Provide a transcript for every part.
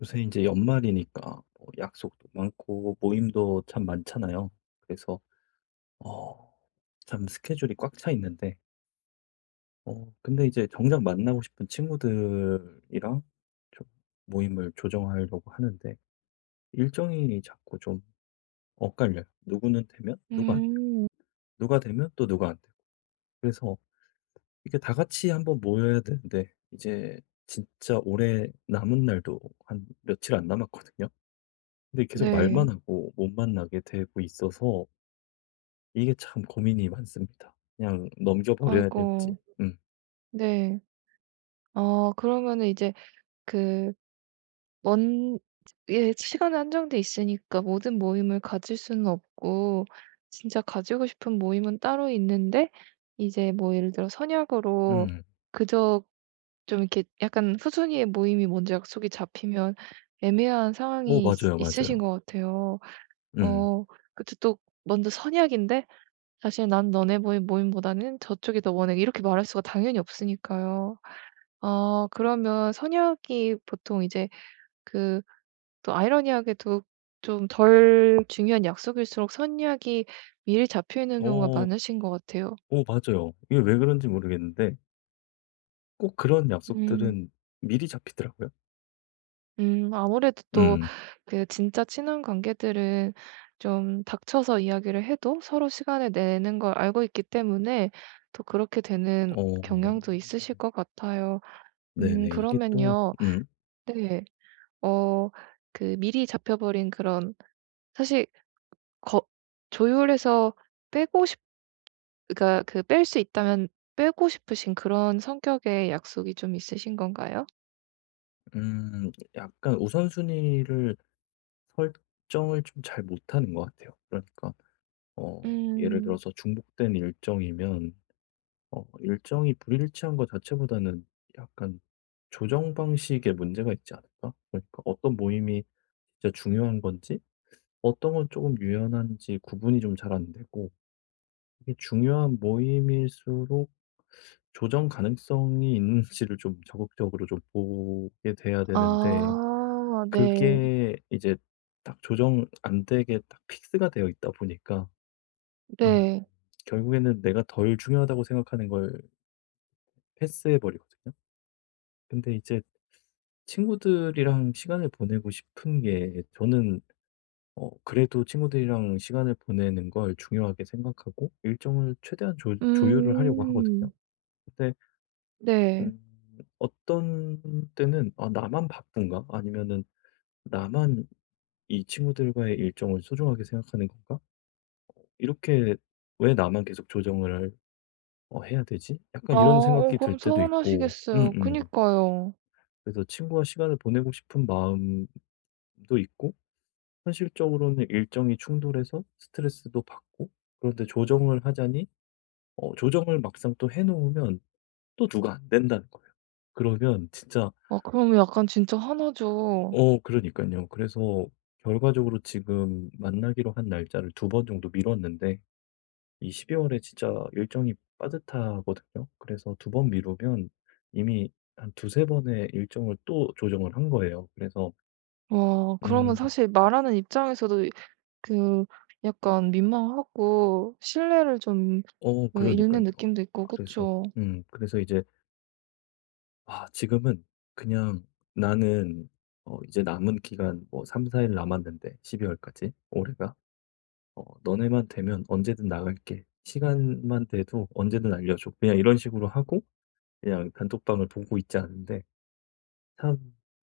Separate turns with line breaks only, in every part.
요새 이제 연말이니까 뭐 약속도 많고 모임도 참 많잖아요. 그래서 어 참 스케줄이 꽉 차 있는데 근데 이제 정작 만나고 싶은 친구들이랑 좀 모임을 조정하려고 하는데 일정이 자꾸 좀 엇갈려요. 누구는 되면 누가 안 되고
음.
누가 되면 또 누가 안 되고. 그래서 이게 다 같이 한번 모여야 되는데 이제 진짜 올해 남은 날도 한 며칠 안 남았거든요. 근데 계속 말만
네.
하고 못 만나게 되고 있어서 이게 참 고민이 많습니다. 그냥 넘겨 버려야 될지.
아이고.
음.
네. 그러면은 이제 그 먼 예 시간은 한정돼 있으니까 모든 모임을 가질 수는 없고 진짜 가지고 싶은 모임은 따로 있는데 이제 뭐 예를 들어 선약으로
음.
그저 좀 이렇게 약간 후순위의 모임이 먼저 약속이 잡히면 애매한
오
상황이 있
맞아요,
있으신
맞아요.
것 같아요.
음.
어 그쵸. 또 먼저 선약인데 사실 "난 너네 모임보다는 저쪽이 더 원해." 이렇게 말할 수가 당연히 없으니까요. 그러면 선약이 보통 이제 그 또 아이러니하게도 좀 덜 중요한 약속일수록 선약이 미리 잡혀 있는 경우가
오,
많으신 것 같아요.
오 맞아요. 이게 왜 그런지 모르겠는데 꼭 그런
음.
약속들은 미리 잡히더라고요.
아무래도 또
음.
진짜 친한 관계들은 좀 닥쳐서 이야기를 해도 서로 시간을 내는 걸 알고 있기 때문에 또 그렇게 되는
어.
경향도 있으실 것 같아요.
네네. 이게 또
그러면요. 네. 어 미리 잡혀 버린 그런 사실 거 조율해서 빼고 싶 그러니까 뺄 수 있다면 빼고 싶으신 그런 성격의 약속이 좀 있으신 건가요?
약간 우선순위를 설정을 좀 잘 못하는 것 같아요. 그러니까 예를
음.
들어서 중복된 일정이면 일정이 불일치한 것 자체보다는 약간 조정 방식에 문제가 있지 않을까? 그러니까 어떤 모임이 진짜 중요한 건지 어떤 건 조금 유연한지 구분이 좀 잘 안 되고 이게 중요한 모임일수록 조정 가능성이 있는지를 좀 적극적으로 좀 보게 돼야 되는데
아. 네.
그게 이제 딱 조정 안 되게 딱 픽스가 되어 있다 보니까 음
네.
결국에는 내가 덜 중요하다고 생각하는 걸 패스해 버리거든요. 근데 이제 친구들이랑 시간을 보내고 싶은 게 저는 그래도 친구들이랑 시간을 보내는 걸 중요하게 생각하고 일정을 최대한 조 조율을 하려고 하거든요.
음.
근데
네.
음 어떤 때는 '아 나만 바쁜가?' 아니면은 '나만 이 친구들과의 일정을 소중하게 생각하는 건가? 이렇게 왜 나만 계속 조정을 해야 되지?'
아,
약간 이런 생각이 들
그럼
때도 있고
서운하시겠어요.
음음.
그니까요.
그래서 친구와 시간을 보내고 싶은 마음도 있고 현실적으로는 일정이 충돌해서 스트레스도 받고 그런데 조정을 하자니 조정을 막상 또 해 놓으면 또 누가 안 된다는 거예요. 그러면 진짜.
아, 그러면 약간 진짜 화나죠.
그러니까요. 그래서 결과적으로 지금 만나기로 한 날짜를 두 번 정도 미뤘는데 이 12 월에 진짜 일정이 빠듯하거든요. 그래서 두 번 미루면 이미 한 두세 번의 일정을 또 조정을 한 거예요. 그래서
와, 그러면
음
사실 말하는 입장에서도 그 약간 민망하고 신뢰를 좀
그러니까요
읽는 느낌도 있고
그래서
그쵸.
그래서 이제 아 지금은 그냥 나는 이제 남은 기간 뭐 3-4일 남았는데 12 월까지 올해가 "너네만 되면 언제든 나갈게. 시간만 돼도 언제든 알려줘." 그냥 이런 식으로 하고 그냥 단톡방을 보고 있지 않은데 참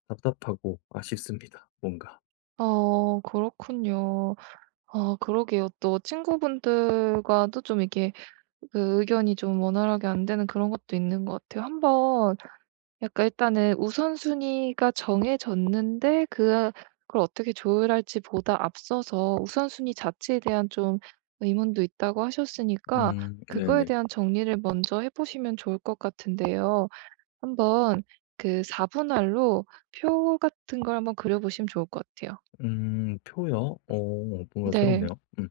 답답하고 아쉽습니다 뭔가.
아, 그렇군요. 아, 그러게요. 또 친구분들과도 좀 이게 그 의견이 좀 원활하게 안 되는 그런 것도 있는 것 같아요. 한번 약간 일단은 우선순위가 정해졌는데 그걸 어떻게 조율할지 보다 앞서서 우선순위 자체에 대한 좀 의문도 있다고 하셨으니까 그거에
네네.
대한 정리를 먼저 해 보시면 좋을 것 같은데요. 한번 4 분할로 표 같은 걸 한번 그려 보시면 좋을 것 같아요.
표요? 뭔가
네.
새롭네요. 음.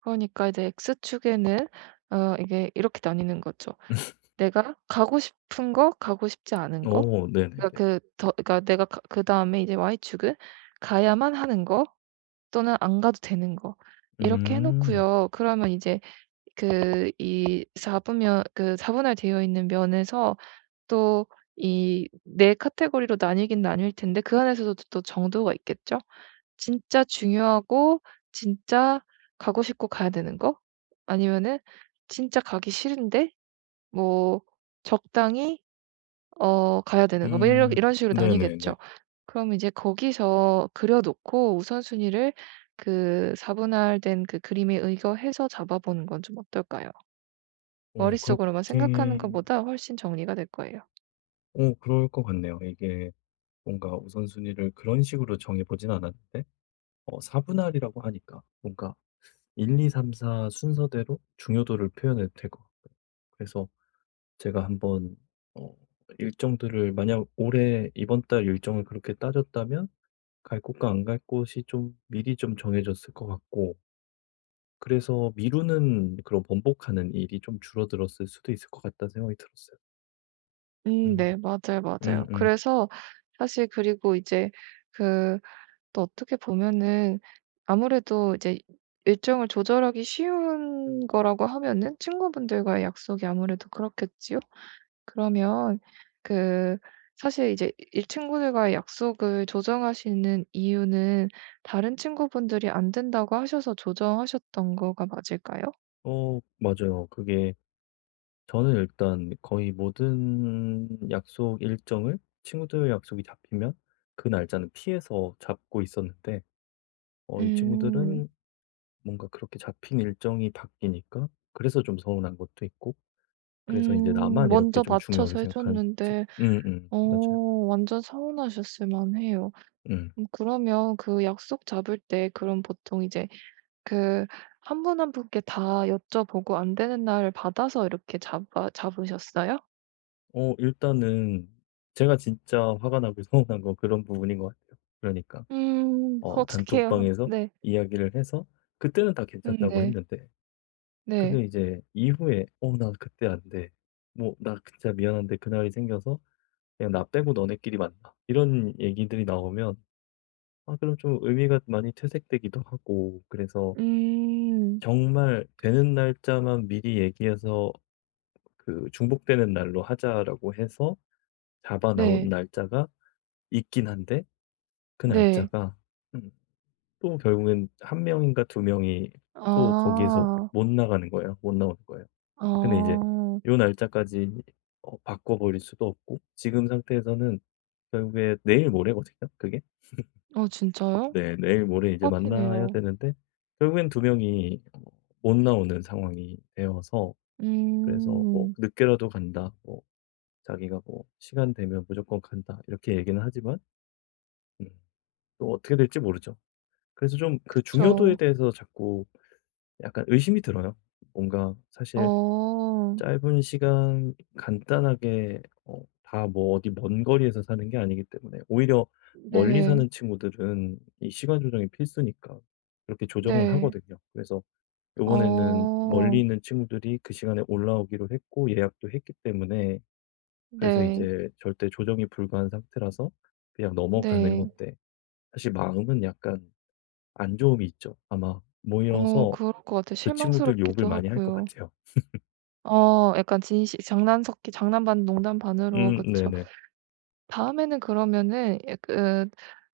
그러니까 이제 X축에는 이게 이렇게 나뉘는 거죠. 내가 가고 싶은 거, 가고 싶지 않은 거.
어
그러니까
네네네.
그 더 그러니까 내가 가 그다음에 이제 Y축은 가야만 하는 거, 또는 안 가도 되는 거. 이렇게 해
음.
놓고요. 그러면 이제 그 이 사 분면 그 4 분할되어 있는 면에서 또 이 네 카테고리로 나뉘긴 나뉠 텐데 그 안에서도 또 정도가 있겠죠? 진짜 중요하고 진짜 가고 싶고 가야 되는 거? 아니면은 진짜 가기 싫은데 뭐 적당히 가야 되는 거. 뭐 이러 이런 식으로
네네네.
나뉘겠죠. 그럼 이제 거기서 그려 놓고 우선순위를 사분할된 그림에 의거해서 잡아보는 건 좀 어떨까요? 머릿속으로만
그렇게.
생각하는 것보다 훨씬 정리가 될 거예요.
그럴 것 같네요. 이게 뭔가 우선순위를 그런 식으로 정해 보진 않았는데 사분할이라고 하니까 뭔가 1, 2, 3, 4 순서대로 중요도를 표현해도 될 것 같고요. 그래서 제가 한번 어 일정들을 만약 올해 이번 달 일정을 그렇게 따졌다면 갈 곳과 안 갈 곳이 좀 미리 좀 정해졌을 것 같고 그래서 미루는 그런 번복하는 일이 좀 줄어들었을 수도 있을 것 같다는 생각이 들었어요.
음.
음.
네. 맞아요, 맞아요.
음음.
그래서 사실 그리고 이제 그 또 어떻게 보면은 아무래도 이제 일정을 조절하기 쉬운 거라고 하면은 친구분들과의 약속이 아무래도 그렇겠지요? 그러면 그 사실 이제 이 친구들과의 약속을 조정하시는 이유는 다른 친구분들이 안 된다고 하셔서 조정하셨던 거가 맞을까요?
어 맞아요. 그게 저는 일단 거의 모든 약속 일정을 친구들 약속이 잡히면 그 날짜는 피해서 잡고 있었는데 이
음.
친구들은 뭔가 그렇게 잡힌 일정이 바뀌니까 그래서 좀 서운한 것도 있고 그래서 이제
음.
나만 이렇게
먼저
좀 중요하게
맞춰서 해
생각하는지
줬는데
음음.
어
맞아요.
완전 서운하셨을 만해요.
음.
그러면 그 약속 잡을 때 그럼 보통 이제 그 한 분 한 분께 다 여쭤보고 안 되는 날 받아서 이렇게 잡아 잡으셨어요?
일단은 제가 진짜 화가 나고 서운한 건 그런 부분인 것 같아요. 그러니까
음. 어떡해요.
단톡방에서
네.
이야기를 해서 그때는 다
음.
괜찮다고
네.
했는데
네.
근데 이제 이후에 "어 나 그때 안 돼." 뭐 "나 진짜 미안한데 그날이 생겨서 그냥 나 빼고 너네끼리 만나." 이런 얘기들이 나오면 아 그럼 좀 의미가 많이 퇴색되기도 하고 그래서
음.
정말 되는 날짜만 미리 얘기해서 그 중복되는 날로 하자라고 해서 잡아 나온
네.
날짜가 있긴 한데 그
네.
날짜가 음 또 결국엔 한 명인가 두 명이 또 거기에서
아.
못 나가는 거예요. 못 나오는 거예요.
아.
근데 이제 요 날짜까지 바꿔버릴 수도 없고 지금 상태에서는 결국에 내일 모레거든요, 그게.
어, 진짜요?
네. 내일 모레 이제
코앞이네요.
만나야 되는데 결국엔 두 명이 못 나오는 상황이 되어서 그래서 뭐
음.
"늦게라도 간다." 뭐 자기가 뭐 "시간 되면 무조건 간다." 이렇게 얘기는 하지만 음 또 어떻게 될지 모르죠. 그래서 좀 그
그쵸.
중요도에 대해서 자꾸 약간 의심이 들어요. 뭔가 사실
어.
짧은 시간 간단하게 다 뭐 어디 먼 거리에서 사는 게 아니기 때문에 오히려 멀리
네.
사는 친구들은 이 시간 조정이 필수니까 그렇게 조정을
네.
하거든요. 그래서 요번에는 멀리
어.
있는 친구들이 그 시간에 올라오기로 했고 예약도 했기 때문에 그래서
네.
이제 절대 조정이 불가한 상태라서 그냥 넘어가는
네.
건데 사실 마음은 약간 안 좋음이 있죠. 아마
어,
모여서
그럴 것 같아요.
그 친구들 욕을
실망스럽기도
많이 할 것
하고요.
같아요.
약간 진실 장난 섞기 장난 반 농담 반으로 그쵸.
네네.
다음에는 그러면은 약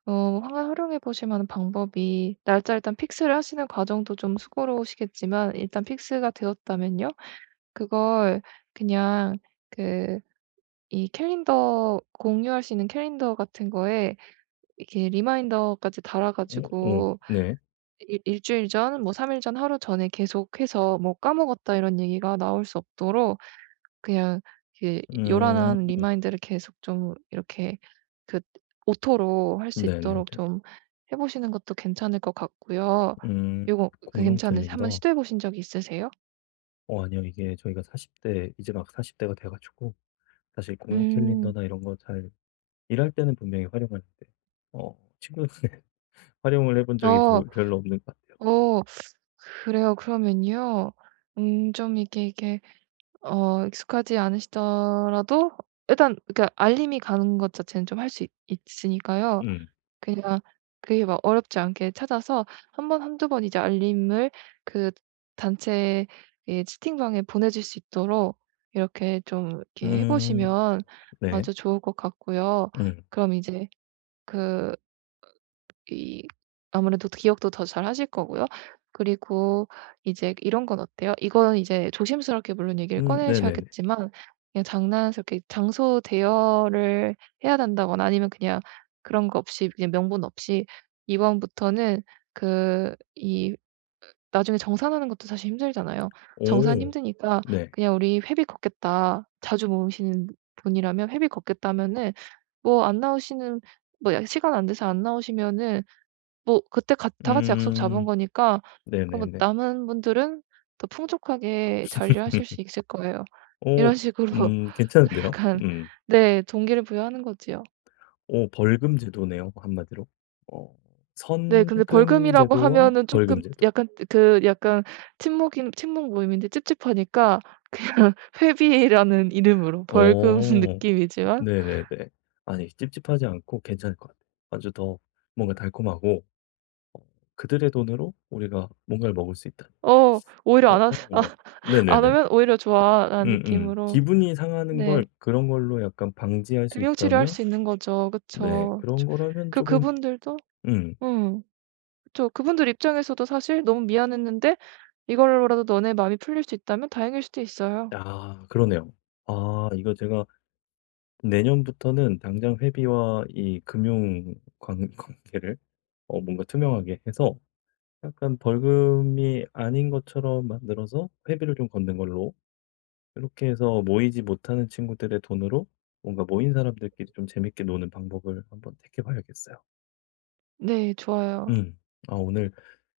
어화 활용해 보실 만한 방법이, 날짜 일단 픽스를 하시는 과정도 좀 수고로우시겠지만 일단 픽스가 되었다면요. 그걸 그냥 그 이 캘린더, 공유할 수 있는 캘린더 같은 거에 이렇게 리마인더까지 달아
어 어.
가지고
네.
일 일주일 전, 뭐 3 일 전, 하루 전에 계속해서 뭐 "까먹었다." 이런 얘기가 나올 수 없도록 그냥 그
음.
요란한 리마인드를 계속 좀 이렇게 그 오토로 할 수
네네네.
있도록 좀 해 보시는 것도 괜찮을 것 같고요.
음.
요거
공용
괜찮으세, 한번
캘린더?
시도해 보신 적이 있으세요?
어 아니요. 이게 저희가 40대 이제 막 40 대가 돼 가지고 사실 공용
음.
캘린더나 이런 거 잘 일할 때는 분명히 활용하는데 친구들한테 활용을 해본 적이
어.
보 별로 없는 것 같아요.
어. 그래요. 그러면요. 좀 이게 익숙하지 않으시더라도 일단 그러니까 알림이 가는 것 자체는 좀 할 수 있으니까요.
음.
그냥 그게 막 어렵지 않게 찾아서 한 두 번 이제 알림을 그 단체의 채팅방에 보내줄 수 있도록 이렇게 좀 이렇게 해
음.
보시면
네.
아주 좋을 것 같고요.
음.
그럼 이제 그 이 아무래도 기억도 더 잘하실 거고요. 그리고 이제 이런 건 어때요? 이거는 이제 조심스럽게 물론 얘기를
네네네.
꺼내셔야겠지만 그냥 장난스럽게 장소 대여를 해야 된다거나 아니면 그냥 그런 거 없이 그냥 명분 없이 "이번부터는 이 나중에 정산하는 것도 사실 힘들잖아요. 정산
오.
힘드니까
네.
그냥 우리 회비 걷겠다." 자주 모으시는 분이라면 회비 걷겠다 면은 뭐 안 나오시는, 뭐 시간 안 돼서 안 나오시면은 뭐 그때 같 다 같이 약속 잡은
음.
거니까 그뭐
네네네.
남은 분들은 더 풍족하게 잔류하실 수 있을 거예요.
오..
이런 식으로
괜찮은데요?
약간,
음.
네, 동기를 부여하는 거지요.
오 벌금 제도네요 한마디로. 어
네, 근데
선금
벌금이라고
제도와
하면은
벌금
조금
제도.
약간 친목 모임인데 찝찝하니까 그냥 회비라는 이름으로 벌금
오
느낌이지만
네네네. 아니 찝찝하지 않고 괜찮을 것 같아요. 아주 더 뭔가 달콤하고 어 그들의 돈으로 우리가 뭔가를 먹을 수 있다
어, 오히려
어
안 하
어.
안
네네네.
하면 오히려 좋아라는
음음.
느낌으로.
기분이 상하는
네,
걸 그런 걸로 약간 방지할 수
금융치료 할
있다면
수 있는 거죠.
네
그쵸.
그런
좀
거라면 조금
그분들도.
음.
음. 그쵸. 그분들 입장에서도 사실 너무 미안했는데 이걸로라도 너네 마음이 풀릴 수 있다면 다행일 수도 있어요.
아 그러네요. 아 이거 제가 내년부터는 당장 회비와 이 금융 관계를 뭔가 투명하게 해서 약간 벌금이 아닌 것처럼 만들어서 회비를 좀 걷는 걸로 이렇게 해서 모이지 못하는 친구들의 돈으로 뭔가 모인 사람들끼리 좀 재밌게 노는 방법을 한번 택해 봐야겠어요.
네. 좋아요.
음. 아, 오늘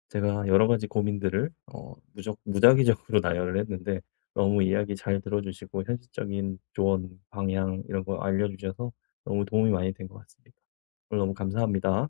제가 여러 가지 고민들을 무적 무작위적으로 나열을 했는데 너무 이야기 잘 들어 주시고 현실적인 조언, 방향 이런 거 알려 주셔서 너무 도움이 많이 된 것 같습니다. 오늘 너무 감사합니다.